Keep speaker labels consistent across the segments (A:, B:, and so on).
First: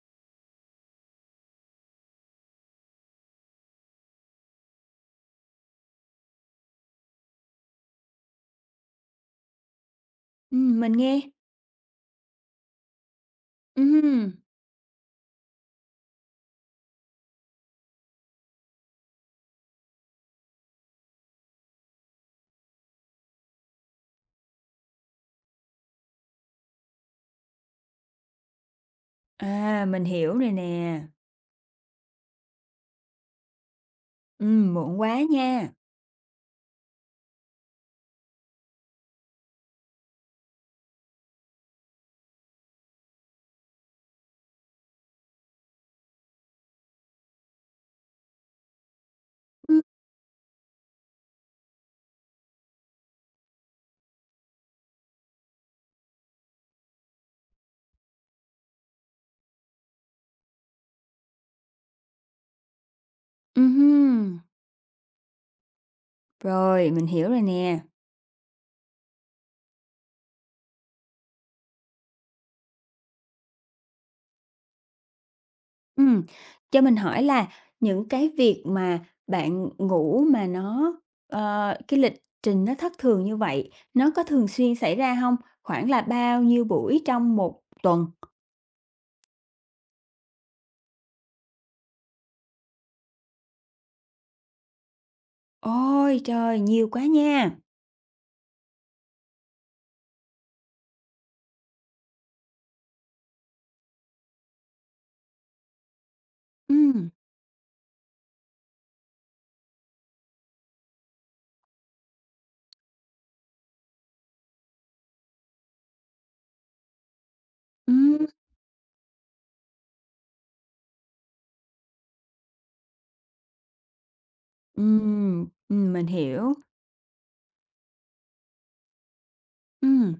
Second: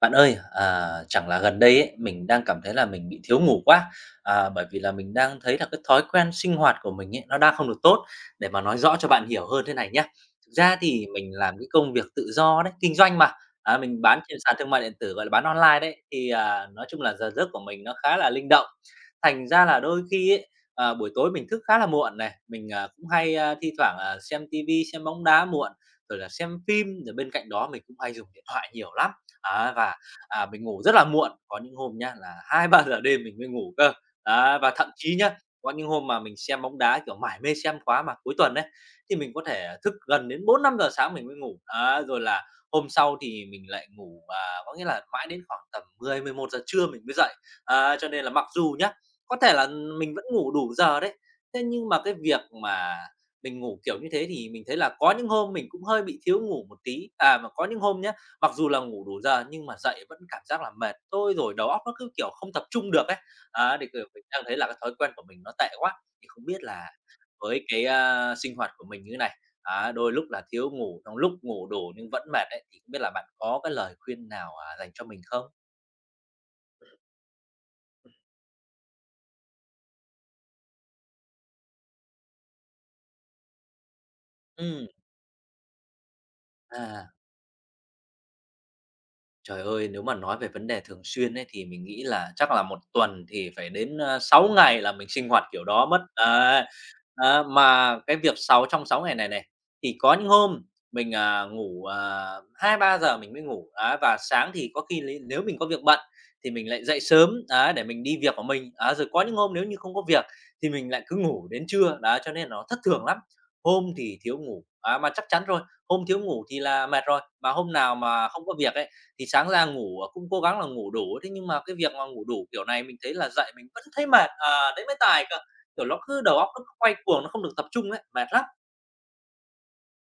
A: Bạn ơi, chẳng là gần đây ấy, mình đang cảm thấy là mình bị thiếu ngủ quá, bởi vì là mình đang thấy là cái thói quen sinh hoạt của mình ấy, nó đang không được tốt. Để mà nói rõ cho bạn hiểu hơn thế này nhé, thực ra
B: Mình
A: thì
B: nghe.
A: mình làm cái công việc tự do đấy, kinh doanh mà, mình bán
B: Ừm,
A: trên sàn thương mại điện tử, gọi là, bán online đấy, thì, nói chung là giờ giấc của mình nó khá là linh động. Thành ra là đôi khi ấy, buổi tối mình thức khá là muộn này, mình, cũng hay, thi thoảng, xem tivi, xem bóng đá muộn, rồi là xem phim, rồi bên cạnh đó mình cũng hay dùng điện thoại nhiều lắm. Á, và,
B: mình hiểu rồi
A: mình ngủ rất
B: nè.
A: là muộn, có những hôm nhá là 2-3 giờ đêm mình mới ngủ cơ. Á, và thậm
B: Muộn
A: chí
B: quá
A: nhá,
B: nha.
A: có những hôm mà mình xem bóng đá, kiểu, mải mê xem quá mà cuối tuần đấy thì mình có thể thức gần đến 4-5 giờ sáng mình mới ngủ. Á, rồi là hôm sau thì mình lại ngủ, có nghĩa là mãi đến khoảng tầm 10-11 giờ trưa mình mới dậy. Á, cho nên là mặc dù nhá, có thể là
B: Ừm,
A: mình vẫn ngủ đủ giờ đấy, thế nhưng mà cái việc mà mình ngủ kiểu như thế thì mình thấy là có những hôm mình cũng hơi bị thiếu ngủ một tí. Mà có những hôm nhá, mặc dù là ngủ đủ giờ nhưng mà dậy vẫn cảm giác là mệt, thôi rồi đầu óc nó cứ, kiểu, không tập trung được ấy. Á, thì, kiểu, mình
B: ừm,
A: đang thấy là cái thói quen của mình nó tệ quá, thì không biết là
B: rồi, mình hiểu rồi
A: với
B: nè.
A: cái, sinh hoạt của mình như này, á, đôi lúc là thiếu ngủ, trong lúc ngủ đủ nhưng vẫn mệt ấy, thì không biết là bạn có cái lời khuyên nào, dành cho mình không?
B: Ừm, cho mình hỏi là những cái việc mà bạn ngủ mà nó cái lịch trình nó thất thường như vậy, nó có thường xuyên
A: Ừm.
B: xảy ra không? Khoảng là bao nhiêu buổi
A: à.
B: trong một tuần?
A: Trời ơi, nếu mà nói về vấn đề thường xuyên ấy, thì mình nghĩ là chắc là một tuần thì phải đến, 6 ngày là mình sinh hoạt kiểu đó mất.
B: Ôi trời,
A: Đấy,
B: nhiều quá
A: á,
B: nha!
A: mà cái việc 6/6 ngày này này, thì có những hôm mình, ngủ, 2-3 giờ mình mới ngủ, á, và sáng thì có khi lấy nếu mình có việc bận thì mình lại dậy
B: Ừm,
A: sớm, á, để mình đi việc của mình. Á, rồi có những hôm nếu như không có việc thì mình lại cứ ngủ đến trưa, đó, cho nên nó thất thường lắm. Hôm thì thiếu ngủ, á, mà chắc chắn rồi, hôm thiếu ngủ thì là mệt rồi, mà hôm nào
B: ừm,
A: mà không có việc ấy thì sáng ra ngủ, cũng cố gắng là ngủ đủ, thế nhưng mà cái việc mà ngủ đủ kiểu này mình thấy là dậy mình vẫn thấy mệt, đấy mới tài cơ, kiểu, nó
B: mình
A: cứ đầu óc
B: hiểu.
A: nó cứ quay cuồng, nó không được tập trung ấy, mệt lắm.
B: Ừm.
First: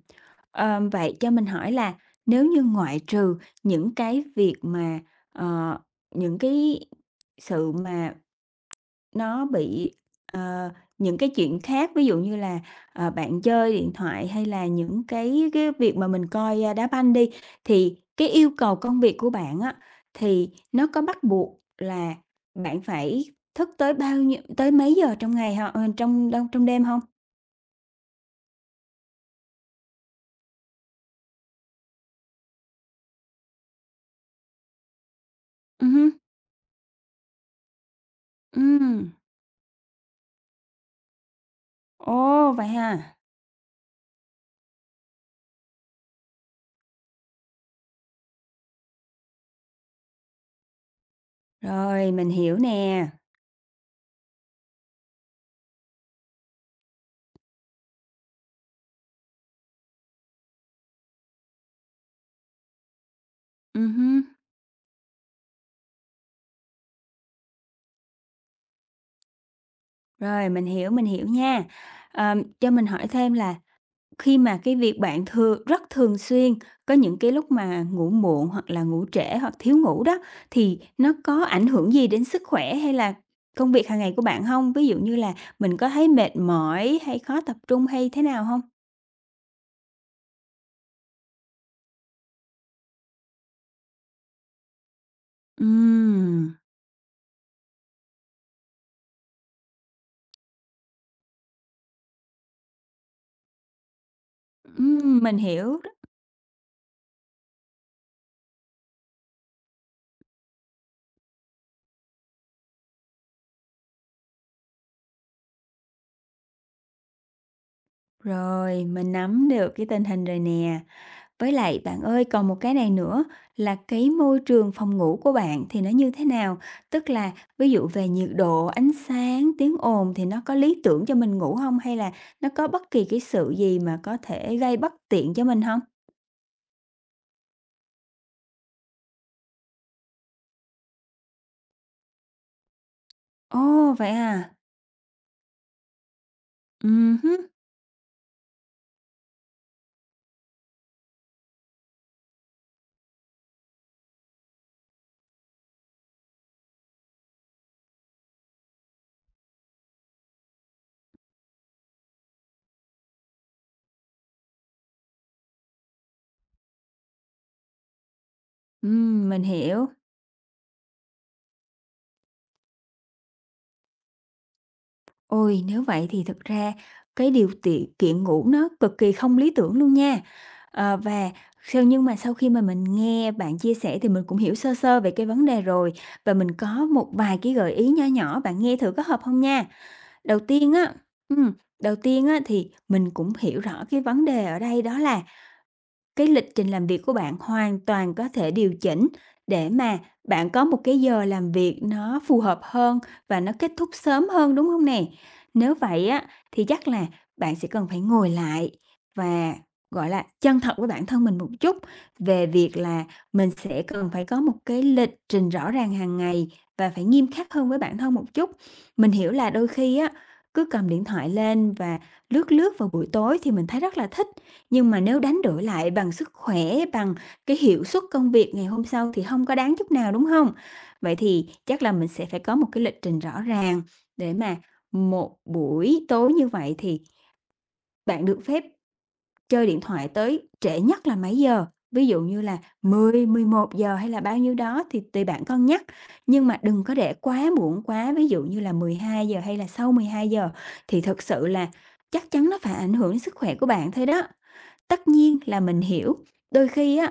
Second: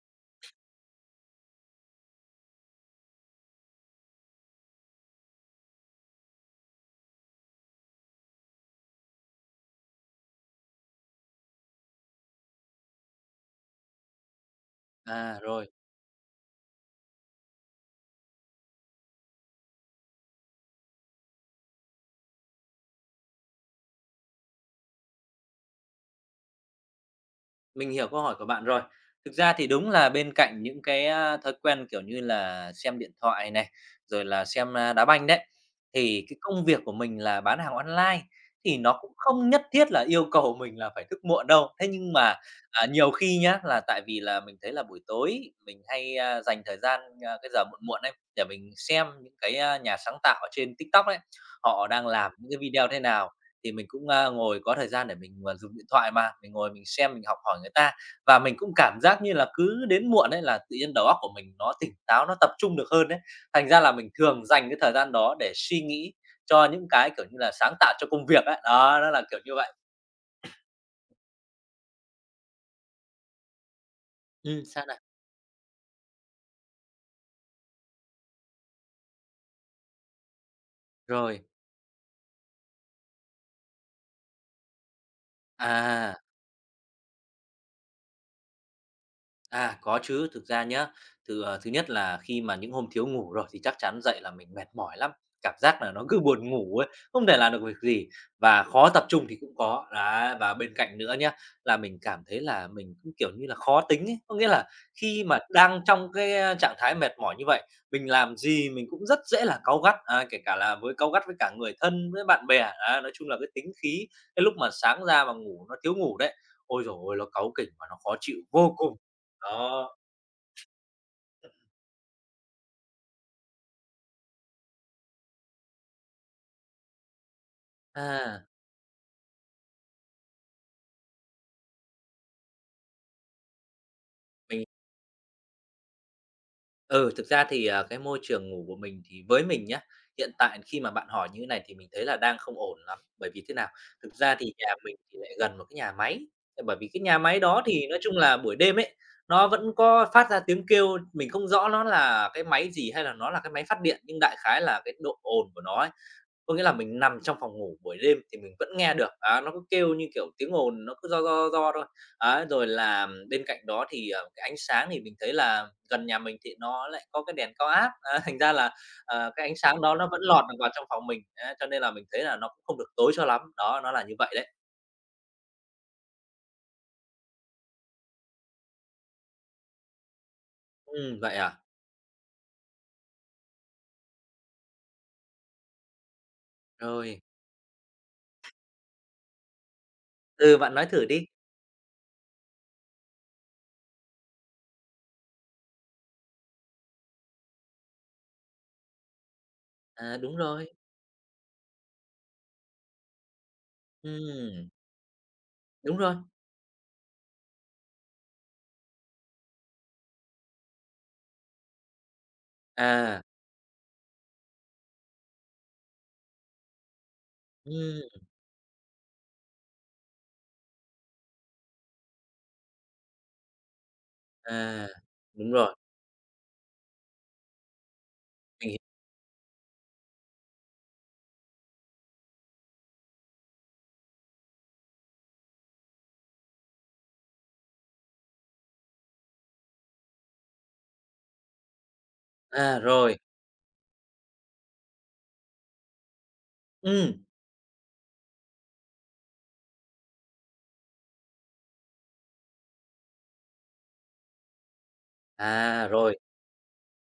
B: Vậy cho mình hỏi là nếu như ngoại trừ những cái việc mà, ờ, những cái sự mà nó bị ờ, những cái chuyện khác, ví dụ như là, bạn chơi điện thoại hay là những
A: À,
B: cái
A: rồi.
B: cái việc mà mình coi, đá banh đi, thì cái yêu cầu công việc của bạn á, thì nó có bắt buộc là bạn phải thức tới bao nhiêu tới mấy giờ trong ngày hông? Ờ, Trong trong đêm không?
A: Mình hiểu câu hỏi của bạn rồi. Thực ra thì đúng là bên cạnh những cái, thói quen, kiểu như là, xem điện thoại này, rồi là xem, đá banh đấy,
B: Ừ, ừ,
A: thì cái công việc của mình là bán hàng online, thì
B: ừm,
A: nó cũng không nhất thiết là yêu cầu mình là phải thức muộn đâu. Thế nhưng mà,
B: ồ, vậy
A: nhiều
B: ha?
A: khi nhá, là tại vì là mình thấy là buổi tối mình hay, dành thời gian, cái giờ muộn muộn ấy, để mình xem những cái, nhà sáng tạo ở trên TikTok ấy, họ đang
B: Rồi, mình
A: làm những
B: hiểu
A: cái video thế
B: nè.
A: nào thì mình cũng, ngồi có thời gian để mình, dùng điện thoại mà, mình ngồi mình xem mình học hỏi người ta. Và mình cũng cảm giác như là cứ đến muộn ấy là tự nhiên đầu óc của mình nó tỉnh táo, nó tập trung được hơn đấy. Thành ra là mình
B: Hứm,
A: thường dành cái thời gian đó để suy nghĩ cho những cái, kiểu như là, sáng tạo cho công việc ấy. Đó, nó là kiểu như vậy.
B: rồi, mình hiểu nha. Cho mình hỏi thêm là khi mà cái
A: Sao
B: việc
A: này.
B: bạn thường rất thường xuyên có những cái lúc mà ngủ muộn hoặc là ngủ trễ hoặc thiếu ngủ đó, thì nó có
A: Rồi.
B: ảnh hưởng gì đến sức khỏe hay là công việc hàng ngày của bạn không? Ví dụ như là mình có thấy
A: À.
B: mệt mỏi hay khó tập trung hay thế nào không?
A: À, có chứ, thực ra nhá, thứ nhất là khi mà những hôm thiếu ngủ rồi thì chắc chắn dậy là mình mệt mỏi lắm, cảm giác là nó cứ buồn
B: Ừm,
A: ngủ ấy, không thể làm được việc gì và khó tập trung thì cũng có. Đấy, và bên cạnh nữa nhá, là mình cảm thấy là mình cũng, kiểu như là, khó tính ấy, có nghĩa là khi
B: mình
A: mà
B: hiểu,
A: đang trong cái trạng thái mệt mỏi như vậy, mình làm gì mình cũng rất dễ là cáu gắt, kể cả là với cáu gắt với cả người thân, với bạn bè. Đấy, nói chung là cái tính khí cái lúc mà sáng ra mà ngủ nó thiếu ngủ đấy, ôi rồi ơi, nó cáu kỉnh và nó khó chịu vô
B: rồi,
A: cùng.
B: mình nắm được cái
A: Đó,
B: tình hình rồi nè. Với lại bạn ơi, còn một cái này nữa là cái môi trường phòng ngủ của bạn thì nó như thế nào? Tức là ví dụ về nhiệt
A: à,
B: độ, ánh sáng, tiếng ồn thì nó có lý tưởng cho mình ngủ không? Hay là nó có bất kỳ cái sự gì mà có thể
A: mình
B: gây bất tiện cho mình không?
A: ừ, thực ra thì, cái môi trường ngủ của mình thì với mình nhá, hiện tại khi mà bạn hỏi như thế này thì mình thấy là đang không ổn lắm, bởi vì thế nào?
B: Ồ, vậy
A: Thực ra
B: à?
A: thì nhà mình thì lại gần một cái nhà máy, thế bởi vì cái nhà máy
B: Hứm,
A: đó thì nói chung là buổi đêm ấy, nó vẫn có phát ra tiếng kêu, mình không rõ nó là cái máy gì hay là nó là cái máy phát điện, nhưng đại khái là cái độ ồn của nó ấy, có nghĩa là mình nằm trong phòng ngủ buổi đêm thì mình vẫn nghe được, á, nó cứ kêu như kiểu tiếng ồn nó cứ do do do thôi. Ấy, rồi là bên cạnh đó thì, cái ánh sáng thì mình thấy là gần nhà mình thì nó lại có cái đèn cao áp, á, thành ra là,
B: mình
A: cái ánh sáng
B: hiểu.
A: đó nó vẫn lọt được vào trong phòng mình, á, cho nên là mình thấy là nó cũng không được tối cho lắm. Đó, nó là như vậy đấy.
B: Ôi, nếu vậy thì thực ra cái điều tiện kiện ngủ nó cực kỳ không lý tưởng luôn nha. Ờ, và
A: Vậy à?
B: sau nhưng mà sau khi mà mình nghe bạn chia sẻ thì mình cũng hiểu sơ sơ về cái vấn đề rồi và mình có một
A: Rồi.
B: vài cái gợi ý nho nhỏ, bạn nghe thử có hợp không nha. Đầu
A: Ừ,
B: tiên
A: bạn nói
B: á
A: thử đi.
B: ừm, Đầu tiên á thì mình cũng hiểu rõ cái vấn đề ở đây đó là cái lịch trình làm việc của bạn hoàn toàn có thể điều chỉnh để mà
A: À, đúng
B: bạn có
A: rồi.
B: một cái giờ làm việc nó phù hợp hơn và nó kết thúc sớm hơn, đúng
A: Ừm,
B: không nè? Nếu
A: đúng
B: vậy
A: rồi.
B: á, thì chắc là bạn sẽ cần phải ngồi lại và, gọi là, chân thật với bản thân mình một chút về việc là
A: À,
B: mình sẽ cần phải có một cái lịch trình rõ ràng hàng ngày và phải nghiêm khắc hơn với bản thân
A: ừm,
B: một chút. Mình hiểu là đôi khi á, cứ cầm điện thoại lên và lướt lướt vào buổi tối thì mình thấy rất là thích,
A: à,
B: nhưng mà nếu đánh
A: đúng
B: đổi
A: rồi,
B: lại bằng sức khỏe, bằng cái hiệu suất công việc ngày
A: mình hiểu.
B: hôm sau thì không có đáng chút nào, đúng không? Vậy thì chắc là mình sẽ phải có một cái lịch trình rõ ràng để mà một buổi tối như vậy thì bạn được phép chơi điện thoại tới trễ nhất là mấy giờ? Ví dụ như là
A: Rồi,
B: 10 11 giờ hay là bao nhiêu đó thì tùy bạn cân nhắc, nhưng mà đừng có để
A: ừm,
B: quá muộn quá, ví dụ như là 12 giờ hay là sau 12 giờ thì thực sự là chắc chắn nó phải ảnh hưởng đến sức khỏe của bạn thôi đó. Tất nhiên là mình hiểu,
A: rồi.
B: đôi khi á,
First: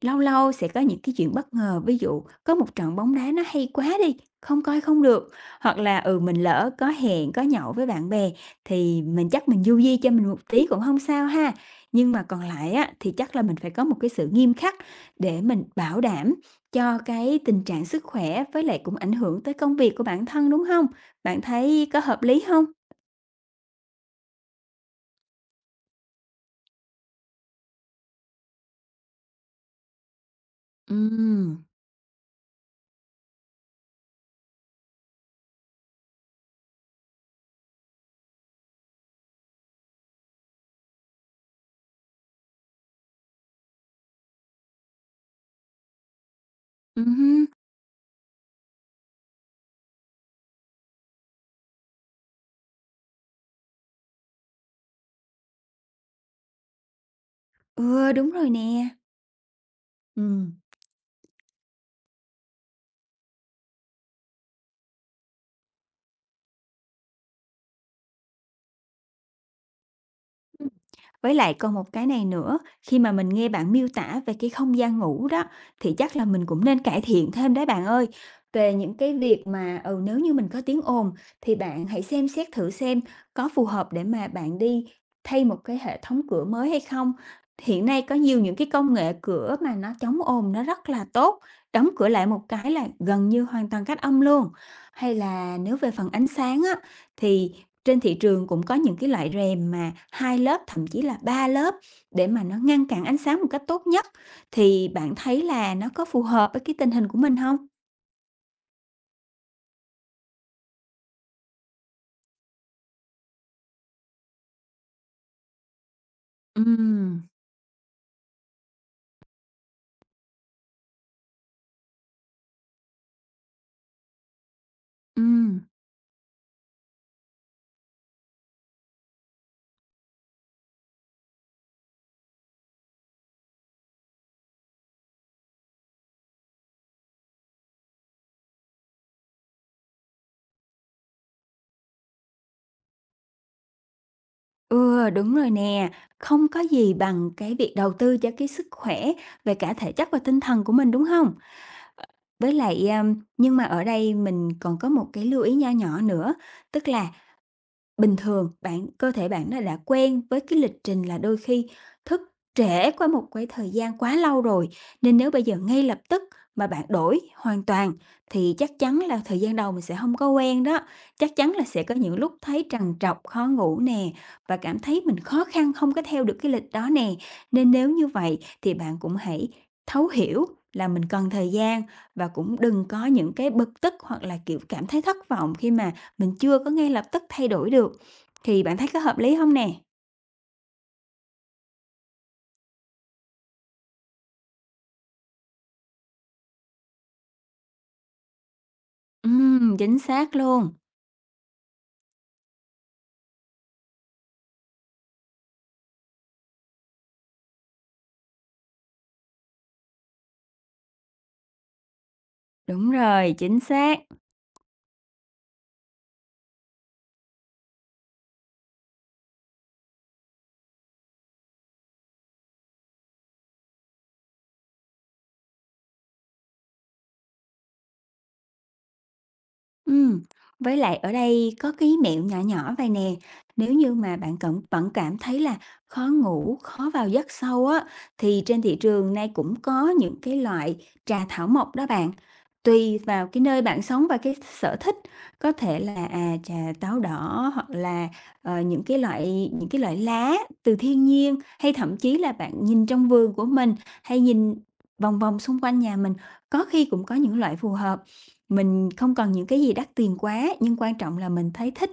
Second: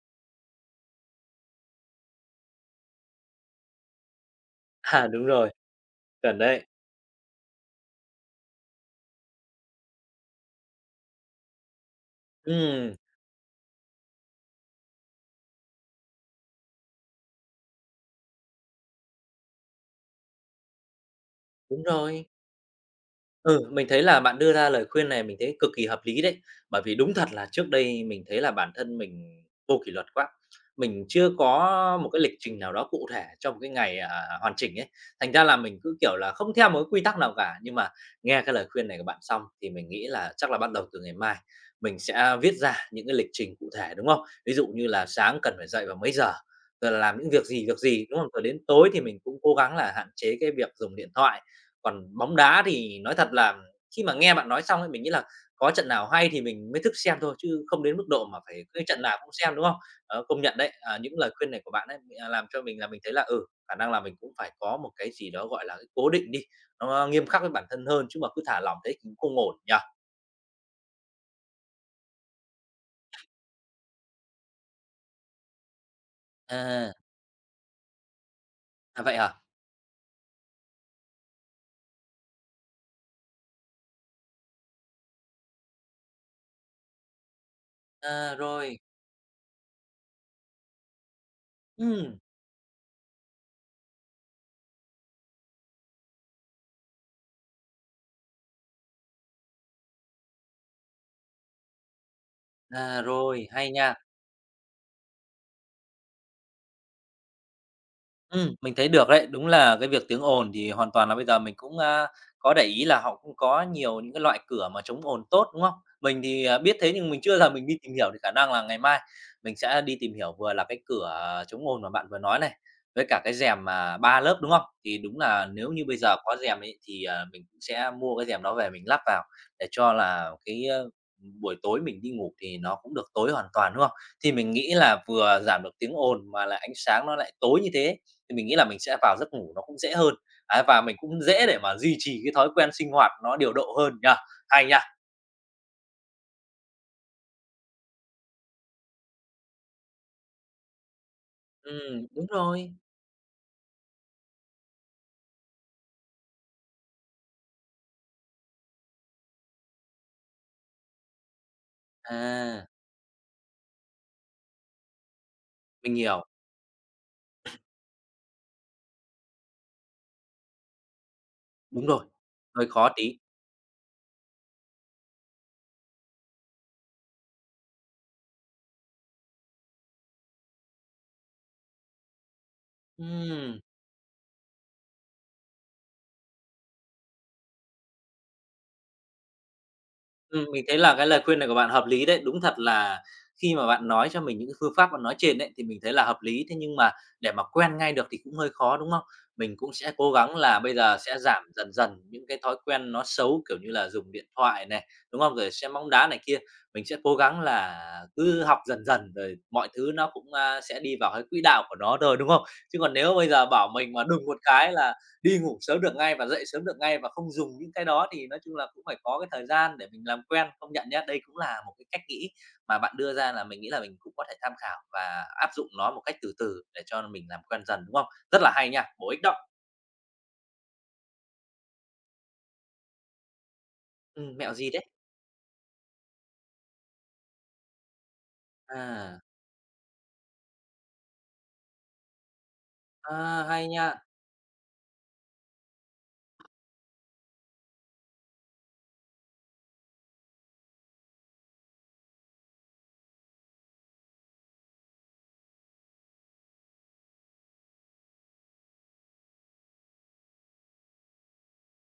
B: lâu lâu sẽ có những cái chuyện bất ngờ, ví dụ có một trận bóng đá nó hay quá đi, không coi không
A: À,
B: được,
A: đúng rồi,
B: hoặc là, ừ, mình
A: chuẩn đấy.
B: lỡ có hẹn, có nhậu với bạn bè thì mình chắc mình du di cho mình một tí cũng không sao ha. Nhưng mà còn lại á,
A: Ừm,
B: thì chắc là mình phải có một cái sự nghiêm khắc để mình bảo đảm cho cái tình trạng sức khỏe với lại cũng ảnh hưởng tới công việc của bản thân, đúng không? Bạn
A: đúng
B: thấy có hợp
A: rồi.
B: lý không?
A: Ừ, mình thấy là bạn đưa ra lời khuyên này mình thấy cực kỳ hợp lý đấy. Bởi vì đúng thật là trước đây mình thấy là bản thân mình vô kỷ luật quá. Mình chưa
B: Ừm,
A: có một cái lịch trình nào đó cụ thể cho một cái ngày, hoàn chỉnh ấy. Thành ra là mình cứ, kiểu là, không theo một cái quy tắc nào cả. Nhưng mà nghe cái lời khuyên này của bạn xong thì mình nghĩ là chắc là bắt đầu từ ngày mai mình sẽ viết ra những cái lịch trình cụ thể, đúng không? Ví dụ như là sáng cần phải dậy vào mấy giờ, rồi là làm những
B: ừm,
A: việc gì, đúng không? Rồi đến tối thì mình cũng cố gắng là hạn chế cái việc dùng điện thoại, còn bóng đá thì nói thật là khi mà nghe bạn nói xong ấy, mình nghĩ là có trận nào hay thì mình mới thức xem thôi, chứ không đến mức
B: ừ,
A: độ
B: đúng
A: mà
B: rồi
A: phải cái
B: nè,
A: trận nào cũng xem, đúng không? Ờ, công
B: ừm.
A: nhận đấy, những lời khuyên này của bạn ấy, làm cho mình là mình thấy là, ừ, khả năng là mình cũng phải có một cái gì đó, gọi là, cái cố định đi, nó nghiêm khắc với bản thân hơn, chứ mà cứ thả lỏng thế cũng không ổn nhỉ?
B: Với lại còn một cái này nữa, khi mà mình nghe bạn miêu tả về cái không gian ngủ đó, thì chắc là mình cũng nên
A: À,
B: cải thiện thêm đấy bạn ơi. Về những
A: à,
B: cái
A: vậy hả?
B: việc mà, ừ, nếu như mình có tiếng ồn thì bạn hãy xem xét thử xem có phù hợp để mà bạn đi thay một cái hệ thống cửa mới hay không. Hiện nay có
A: À,
B: nhiều những cái
A: rồi,
B: công nghệ cửa mà nó chống ồn nó rất là tốt, đóng cửa
A: ừm,
B: lại một cái là gần như hoàn toàn cách âm luôn. Hay là nếu về phần ánh sáng á, thì trên thị trường cũng có những cái loại rèm mà 2 lớp, thậm chí là 3 lớp để mà nó ngăn cản ánh sáng một
A: rồi,
B: cách
A: hay
B: tốt
A: nha.
B: nhất, thì bạn thấy là nó có phù hợp với cái tình hình của mình hông?
A: Mình thấy được đấy. Đúng là cái việc tiếng ồn thì hoàn toàn là bây giờ mình cũng, có để ý là họ cũng có nhiều những cái loại cửa mà chống ồn tốt, đúng không? Mình thì, biết thế nhưng mình
B: Ừm,
A: chưa giờ mình đi tìm hiểu thì khả năng là ngày mai mình sẽ đi tìm hiểu vừa là cái cửa chống ồn mà bạn vừa nói này, với cả cái rèm mà 3 lớp, đúng không? Thì đúng là
B: ừm,
A: nếu như bây giờ có rèm ấy thì, mình cũng sẽ mua cái rèm đó về mình lắp vào để cho là cái, buổi tối mình đi ngủ thì nó cũng được tối hoàn toàn, đúng không? Thì mình nghĩ là vừa giảm được tiếng ồn mà lại ánh sáng nó lại tối như thế thì mình nghĩ là mình sẽ vào giấc ngủ nó cũng dễ hơn, ấy, và mình cũng dễ để mà duy trì cái thói quen sinh hoạt nó điều độ hơn nhá. Hay nhá.
B: ừ, đúng rồi nè. Không có gì bằng cái việc đầu tư cho cái sức khỏe về cả thể chất và tinh thần của mình, đúng hông? Ờ,
A: Đúng
B: Với
A: rồi.
B: lại, nhưng mà ở đây mình còn có một cái lưu ý nho nhỏ nữa, tức là bình thường cơ thể bạn nó đã quen với cái lịch trình là đôi khi thức
A: À,
B: trễ qua một cái thời gian quá lâu rồi, nên nếu bây giờ ngay
A: mình
B: lập
A: hiểu.
B: tức mà bạn đổi hoàn toàn thì chắc chắn là thời gian đầu mình sẽ không có quen đó. Chắc chắn là sẽ
A: Đúng
B: có
A: rồi,
B: những lúc thấy
A: hơi khó
B: trằn
A: tí.
B: trọc, khó ngủ nè, và cảm thấy mình khó khăn không có theo được cái lịch đó nè. Nên nếu như vậy thì bạn cũng hãy thấu hiểu là mình cần thời gian và cũng đừng có những cái
A: Ừm.
B: bực tức hoặc là, kiểu, cảm thấy thất vọng khi mà mình chưa có ngay lập tức thay đổi được, thì bạn thấy có hợp lý không nè?
A: Mình thấy là cái lời khuyên này của bạn hợp lý đấy. Đúng thật là khi mà bạn nói cho mình những cái phương pháp bạn nói trên đấy thì mình thấy là hợp lý. Thế nhưng mà để mà quen ngay được thì cũng hơi khó, đúng không? Mình cũng sẽ
B: Chính
A: cố
B: xác
A: gắng là
B: luôn.
A: bây giờ sẽ giảm dần dần những cái thói quen nó xấu, kiểu như là, dùng điện thoại này, đúng không? Rồi xem bóng đá này kia. Mình sẽ cố gắng là cứ học dần dần rồi mọi thứ nó cũng, sẽ đi vào cái quỹ đạo của nó rồi đúng không? Chứ
B: Đúng
A: còn nếu bây
B: rồi,
A: giờ
B: chính
A: bảo mình
B: xác.
A: mà đùng một cái là đi ngủ sớm được ngay và dậy sớm được ngay và không dùng những cái đó thì nói chung là cũng phải có cái thời gian để mình làm quen. Công nhận nhá, đây cũng là một cái cách nghĩ mà bạn đưa ra là mình nghĩ là mình cũng có thể tham khảo và áp dụng nó một cách từ từ để cho mình làm quen dần, đúng không? Rất là hay nha, bổ ích đó.
B: Ừm, với lại ở đây có cái mẹo nhỏ nhỏ vầy nè, nếu như mà bạn
A: Mẹo
B: cận
A: gì đấy?
B: vẫn cảm thấy là khó ngủ, khó vào giấc sâu á, thì trên thị trường
A: À,
B: nay cũng có những cái loại trà thảo mộc đó bạn. Tùy
A: à,
B: vào cái nơi
A: hay
B: bạn
A: nha,
B: sống và cái sở thích, có thể là, trà táo đỏ hoặc là, những cái loại lá từ thiên nhiên, hay thậm chí là bạn nhìn trong vườn của mình, hay nhìn vòng vòng xung quanh nhà mình, có khi cũng có những loại phù hợp. Mình không cần những cái gì đắt tiền quá, nhưng quan trọng là mình thấy thích,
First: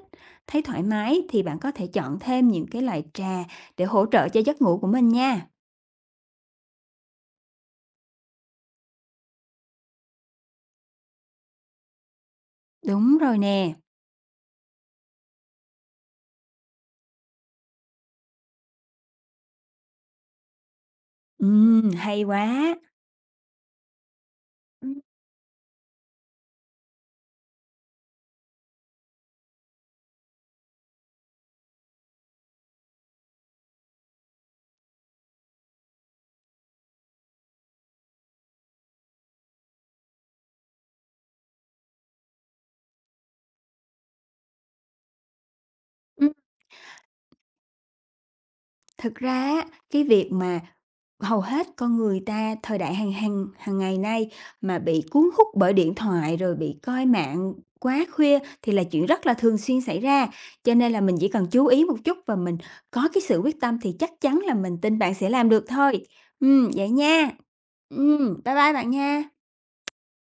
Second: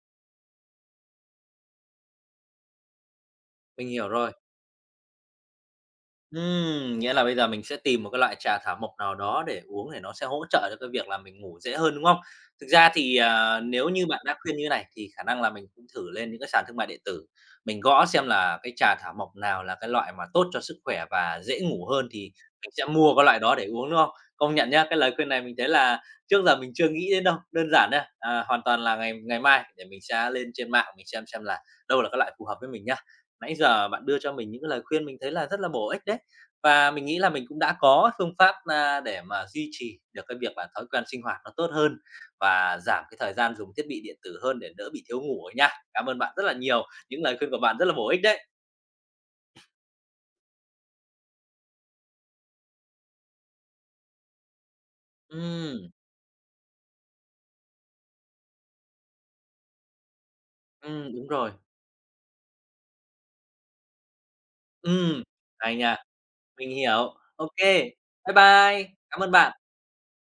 B: thấy thoải mái thì bạn có thể chọn thêm những cái loại trà để
A: mình
B: hỗ
A: hiểu
B: trợ
A: rồi.
B: cho giấc ngủ của mình nha.
A: Nghĩa là bây giờ mình sẽ tìm một cái loại trà thảo mộc nào đó để uống để nó sẽ hỗ trợ cho cái việc là mình ngủ dễ hơn, đúng không? Thực ra
B: Đúng
A: thì,
B: rồi nè.
A: nếu như bạn đã khuyên như này thì khả năng là mình cũng thử lên những cái sàn thương mại điện tử, mình gõ xem là cái trà thảo mộc nào là cái loại mà tốt cho sức khỏe và dễ ngủ hơn
B: Hay
A: thì mình
B: quá.
A: sẽ mua cái loại đó để uống, đúng không? Công nhận nhá,
B: Ừm.
A: cái lời khuyên này mình thấy là trước giờ mình chưa nghĩ đến đâu, đơn giản thôi, hoàn toàn là ngày ngày mai để mình sẽ lên trên mạng mình xem là đâu là cái loại phù hợp với mình nhá. Nãy giờ bạn đưa cho mình những cái lời khuyên mình thấy là rất là bổ ích đấy. Và mình nghĩ là mình cũng đã có phương pháp, để mà duy trì được cái việc là thói quen sinh hoạt nó tốt hơn và giảm cái thời gian dùng thiết bị điện tử hơn để đỡ bị thiếu ngủ ấy nha. Cảm ơn
B: Ừm,
A: bạn rất là nhiều, những lời khuyên của bạn rất là bổ ích đấy.
B: thực ra á, cái việc mà hầu hết con người ta thời đại hàng hàng hàng ngày nay mà bị cuốn hút bởi
A: Ừm,
B: điện thoại, rồi bị coi mạng quá khuya thì là chuyện rất là thường xuyên xảy ra, cho nên là mình chỉ
A: đúng
B: cần
A: rồi.
B: chú ý một chút và mình có cái sự quyết tâm thì chắc chắn là mình tin bạn
A: Ừm,
B: sẽ làm được
A: hay nha,
B: thôi.
A: mình
B: Vậy
A: hiểu.
B: nha.
A: OK, bye
B: Bye bye bạn
A: bye. Cảm
B: nha.
A: ơn bạn.